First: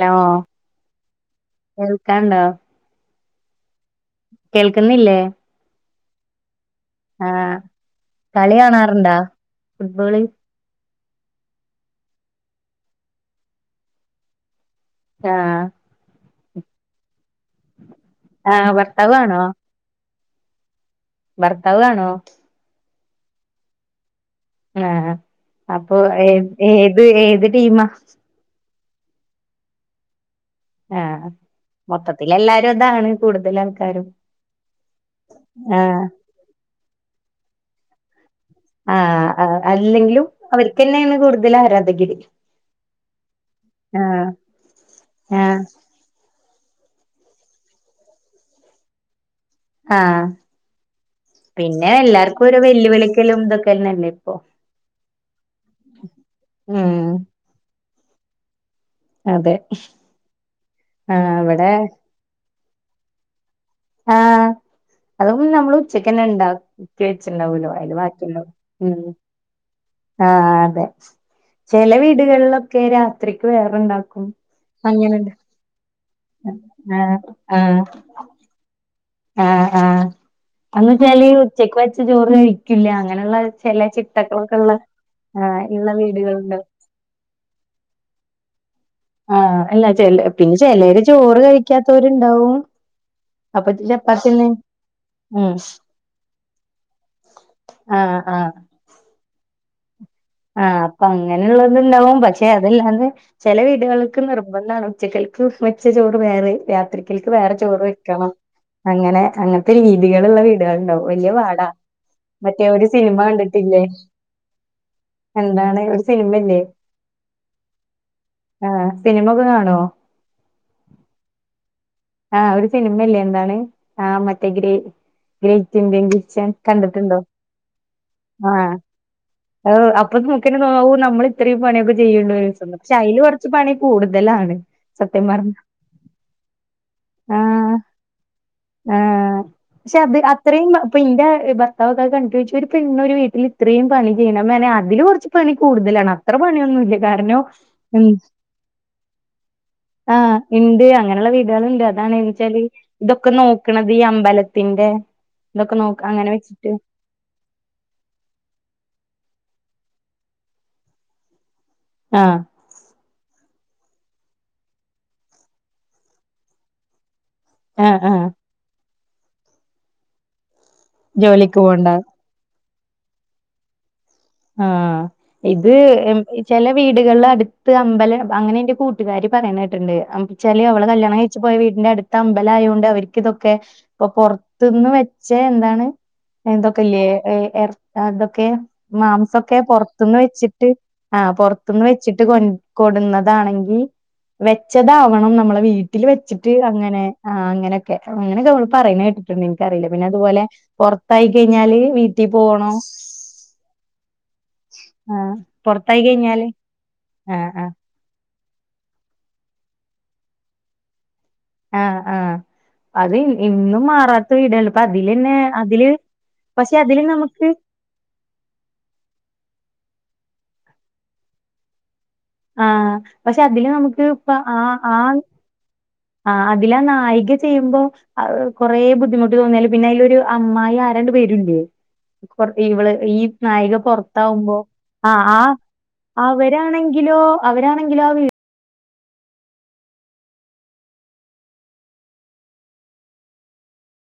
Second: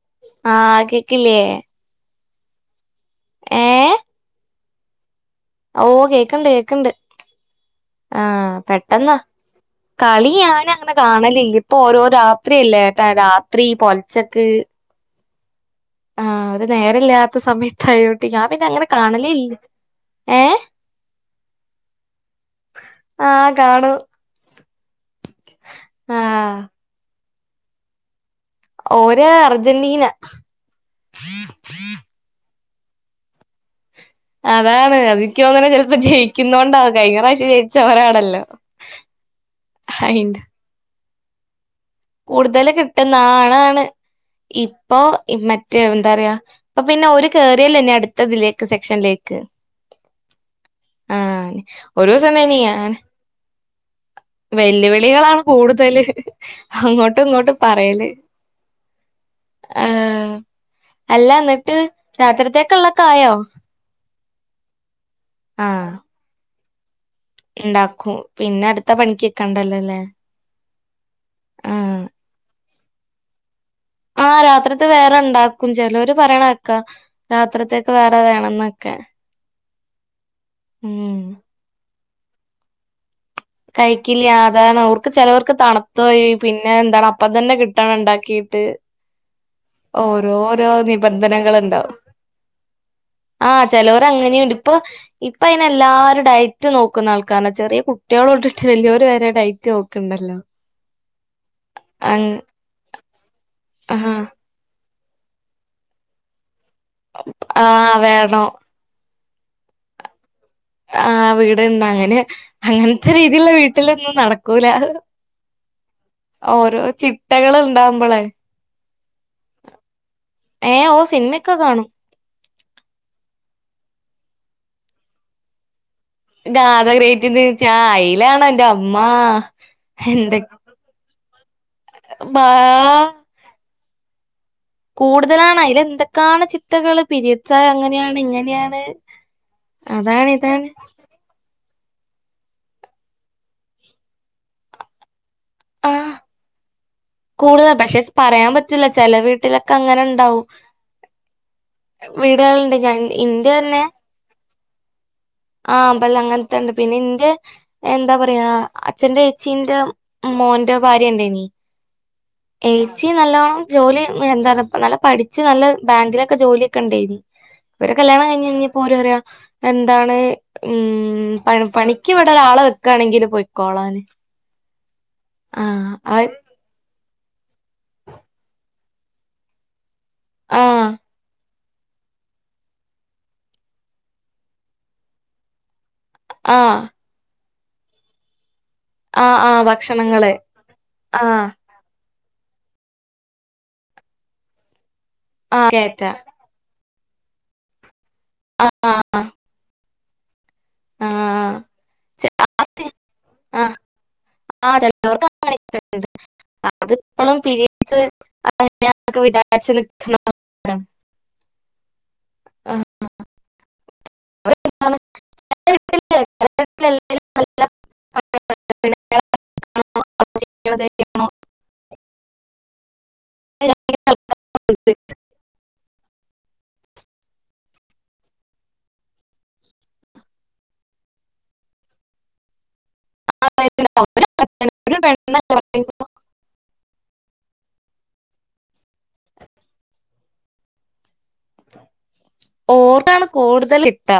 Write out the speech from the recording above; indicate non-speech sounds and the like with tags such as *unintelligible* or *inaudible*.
Hello ആഹ് കേക്കില്ലേ കേൾക്കാണ്ടോ? ഏഹ് കേൾക്ക്ന്നില്ലേ? ഓഹ് കേക്ക്ണ്ട് കേക്ക്ണ്ട് ആഹ് കളി ആഹ് കാണാറുണ്ടാ പെട്ടെന്നാ ഫുട്ബോള് കളിയാണ് അനെ കാണലില്ലെപ്പൊ ഓരോ രാത്രിയ്ല്ലേ രാത്രി പൊൽച്ചക്ക് ആഹ് ആഹ് ഒരു നേരല്യാത്ത സമയത്തായോണ്ടെ ഞാപിന്നെ ആഹ് അങ്ങനെ ഭർത്താവ് കാണലെല്ല ഏഹ് ഭർത്താവ്വേണോ ആഹ് കാണൂ ആഹ് അപ്പൊ ഏഹ് ആഹ് ഏത് ഏത് ടീമാ ഓര് അർജന്റീന ആഹ് മൊത്തത്തിലെല്ലാരും താണ് കൂടുതലാൾക്കാരും അതാണ് അതിക്കോന്ന്ണെ ചെൽപ്പോ ജയിക്കുന്നോണ്ടാ കഴിഞ്ഞറാവിശ്യം ജയിച്ചൊവരാണല്ലോ ആഹ് ആഹ് അല്ലെങ്കിലും അവർക്കന്നെണ് കൂടുതൽ ആരാധകര് കൂടുതല്കിട്ടുന്ന ആ ആളാണ് ആഹ് ഇപ്പൊ ആഹ് മറ്റേ എന്താറിയാ അപ്പൊപിന്നെ ഒരുകോറിയല്ലെന്നെ അടുത്തതിലേക്ക് സെക്ഷന്ലേക്ക് ആഹ് ആഹ് പിന്നെ ഒരുസം എല്ലാർക്കും ഒരു തന്നിയാണ് വെല്ലുവിളിക്കലും ഇതൊക്കെന്നെല്ലേ ഇപ്പൊ വെല്ലുവിളികളാണ് കൂടുതല് ഉം ഹങ്ങോട്ടുങ്ങോട്ടും പറയല് അതെ ആഹ് ആഹ് ഇവിടെ അല്ലന്ന്ട്ട് രാത്രിത്തേക്ക്ള്ള കായോ? ആഹ് അത് നമ്മള് ഉച്ചക്കന്നെണ്ടാക്കി ത്തിവെച്ച്‌ണ്ടാവെലോ അയ്‌ല് ബാക്കി ണ്ടാവും ഉം ഉം കണ്ടല്ലെല്ലേ ആഹ് അതെ ചെല വീടുകള്ലൊക്കെ രാത്രിക്ക് വേറണ്ടാകും ആഹ് രാത്രിത്തെ വേറെണ്ടാക്കും ചെലര് പറയ്ണെക്കാ ആഹ് ആഹ് രാത്രിത്തേക്ക് വേറെ വേണംന്നൊക്കെ ആഹ് ആഹ് ഉം ആന്ന്ച്ചാല് ഉച്ചക്ക് വെച്ച ചോറ് കഴിക്കില്ല അങ്ങനെയ്ള്ള കഴിക്കില്ല അതാണ് ഓർക്ക് ചെലവർക്ക് ഇള്ള തണുത്തയി വീടുകളുണ്ട് പിന്നെ എന്താണ് അപ്പംതന്നെ കിട്ടണണ്ടാക്കിട്ട് ആഹ് അല്ല ചെല പിന്നെ ഓരോരോ ചിലര് ചോറ് നിബന്ധനകള്ണ്ടോ? കഴിക്കാത്തവരുണ്ടാവും ആഹ് അപ്പൊ ചെലൊർ ചപ്പാത്തിന്നെ അങ്ങനെയ്ണ്ട് ഇപ്പൊ ഉം ഇപ്പയ്നെല്ലാരും ഡയറ്റ് നോക്കുന്നാൾക്കാ ചെ ആഹ് ആഹ് കുട്ടിളൊട്ടിട്ട് വല്‌യൊരു വരെ ഡൈറ്റ് നോക്ക്ണ്ടല്ലോ ആഹ് പ്പങ്ങനെള്ളത്ണ്ടാവും അങ് പക്ഷെ അതല്ലാതെ ചെല ആഹ് വീടുകൾക്ക് നിർബ ർഭന്താണ് ഉച്ചക്കൽക്ക് വെച്ച ചോറ് വേറെയും രാത്രിക്കൽക്ക് വേറെ ചോറ് ആഹ് വെക്കണം വേണം അങ്ങനെ അങ്ങത്തെ രീതികളുള്ള വീ ആഹ് വീട്ണ്ട് അങ്ങനെ ഒരു അങ്ങൻത്തെ സിനിമ രീതിള്ള കണ്ടിട്ടില്ലേ വീട്ട്ലൊന്നും നടക്കൂല എന്താണ് ഒരു സിനിമല്ലേ ഓരോ ചിട്ടകള്ണ്ടാവുമ്പോളെ ആഹ് സിനിമ ഒക്കെ കാണോ ഏഹ് ഓഹ് സിൻമെക്കെ കാണും ആഹ് ഒരു സിനിമെല്ലേ ന്താണ് ആഹ് മറ്റേ ഗ്രേ ഗ്രേറ്റിന്ത്യൻ കിച്ച് ച്ചൺ രാധ കണ്ട്ട്ടുണ്ടോ ഗ്രേറ്റ് ഇന്ത്യൻ ആഹ് അയിലാണ് എന്റെ ആഹ് അമ്മാ അവ് അപ്പൊ എന്തൊ ഹാവൂ നമ്മൾ ഇത്രയും പണിയൊക്കെ ബാ ചെയ്യിണ്ടൊരിസംന്ന് പ്ക്ഷെ അയ്ല് കൊറച്ച് പണി കൂടുതലാണ് സത്യം പറഞ്ഞ കൂടുതലാണ് അയ്ല് എന്തക്കാണ് ചിട്ടകൾ പേരിയേട്സായ ആഹ് അങ്ങനെയാണ് ഇങ്ങനെയാണ് അതാണ് ഇതാണ് പ്പിന്റെ ഇവ കണ്ടു വെച്ചച്ച് ഒരു പെണ്ണ ഒരു വീട്ടിൽ ഇത്രയും പണി ചെയ്യണം മെ നെ അതില് കുറച്ച് പണി ആഹ് കൂടുതലാണ് അത്ര പണിയൊന്നുല്ല കാരണം കൂടുതൽ പക്ഷെ പറയാൻ പറ്റില്ല ചെല വീട്ടിലൊക്കെ അങ്ങനെ ആ ഉണ്ടാവും ണ്ട് അങ്ങനെയുള്ള വീടുക ണ്ട് അതണ വെച്ചാല് വീടുകളുണ്ട് ഞാൻ ഇതൊക്കെ ഇന്റെ തന്നെ നോക്കണത് ഈ അമ്പലത്തിന്റെ ഇതൊക്കെ നോ ക്ക ങ്ങനെ വെച്ചിട്ട് ന്റെ എന്താ പറയാ അച്ഛറെ ചേച്ചീന്റെ മോന്റെ ഭാര്യ ണ്ടെനി ആഹ് ഏച്ചി നല്ലോണം ജോലി എന്താ നല്ല പഠിച്ച് നല്ല ബാങ്കിലൊക്കെ ജോലിയൊക്കെ ഉണ്ടായിരുന്നു ഇ ആഹ് കല്യാണം ആഹ് കഴിഞ്ഞഞ് കഴിഞ്ഞപ്പോ പോരും അറിയ എന്താണ് ഉ ജോലിക്ക് പോണ്ട പണിക്ക് ഒരാള വെക്കണെങ്കില് പോയിക്കോളാന് ആഹ് ഇത് എം ചില വീടുകളിൽ അടുത്ത് അമ്പലം അങ്ങനെ എന്റെ കൂട്ടുകാര് പറയിനേട്ടണ്ട് അച്ചല് അവള് ആ കല്യാണം കഴച്ച് പോയ വീടിന്റെ അ അമ്പലയതോണ്ട് അവർക്ക് തൊക്കെ പ്പൊ പുറത്തുന്ന് വെച്ച എന്താണ് ആ എന്തൊക്കെല്ലേ അതൊക്കെ ആ ആ മാംസൊക്കെ പുറത്തുന്ന് ഭക്ഷണങ്ങള് വെച്ചിട്ട് ആ ന്ന് വെച്ചിട്ട് കൊ കൊടുന്നതാണെങ്കിൽ വെച്ചതാവണം ആ നമ്മെ വീട്ടിൽ കേറ്റാ വെച്ചിട്ട് ട്ട് അങ്ങനെ ആ അങ്ങനൊക്കെ അങ്ങനൊക്കെ നമ്മള് ആ പറയ ആ കേട്ടിട്ടുണ്ട് എനിക്കറിയില്ല പിന്നെ അതുപോലെ പൊറ്ത്തായി കഴിഞ്ഞാല് വീട്ടി പോണം ആഹ് ആഹ് പൊറത്തായി ചെവർക്ക്ണ്ട് കഴിഞ്ഞാല് അത്പ്പോഴും ആഹ് പി ആഹ് *unintelligible* വിചാച്ച *unintelligible* ആഹ് ആഹ് ആ, അത് ഇന്നും മാറാത്ത വീടല്ലപ്പ കാരണം അതില്ന്നെ ചില അതില് വീട്ടില് ചില പക്ഷെ വീട്ടില് അതില് എല്ലാവരും നമുക്ക് നല്ല പെണ്ണ് കല്യാണം കഴിക്കണം ആഹ് പക്ഷെ അതില് നമുക്ക് വിചാരിക്കുന്ന ഇപ്പ ആഹ് ആൾക്കാരുണ്ട്. ആഹ് ആഹ് അതിലാ നായിക ചെയ്യുമ്പോ കൊറെ ബുദ്ധിമുട്ട് തോന്നിയല് പിന്നെ അതിലൊരു അമ്മായി ആരാണ്ട് വെരൂല്ലേ പൊറത്ത് ഇവള് ഈ നായിക അതായത് അവര് പുറത്താവുമ്പോ ഒരു ആഹ് പെണ്ണ് ആഹ് പറയുമ്പോ അവരാണെങ്കിലോ അവരാണെങ്കിലോ ആഹ് ഓർന്നാണ് കൂടുതൽ കിട്ടാ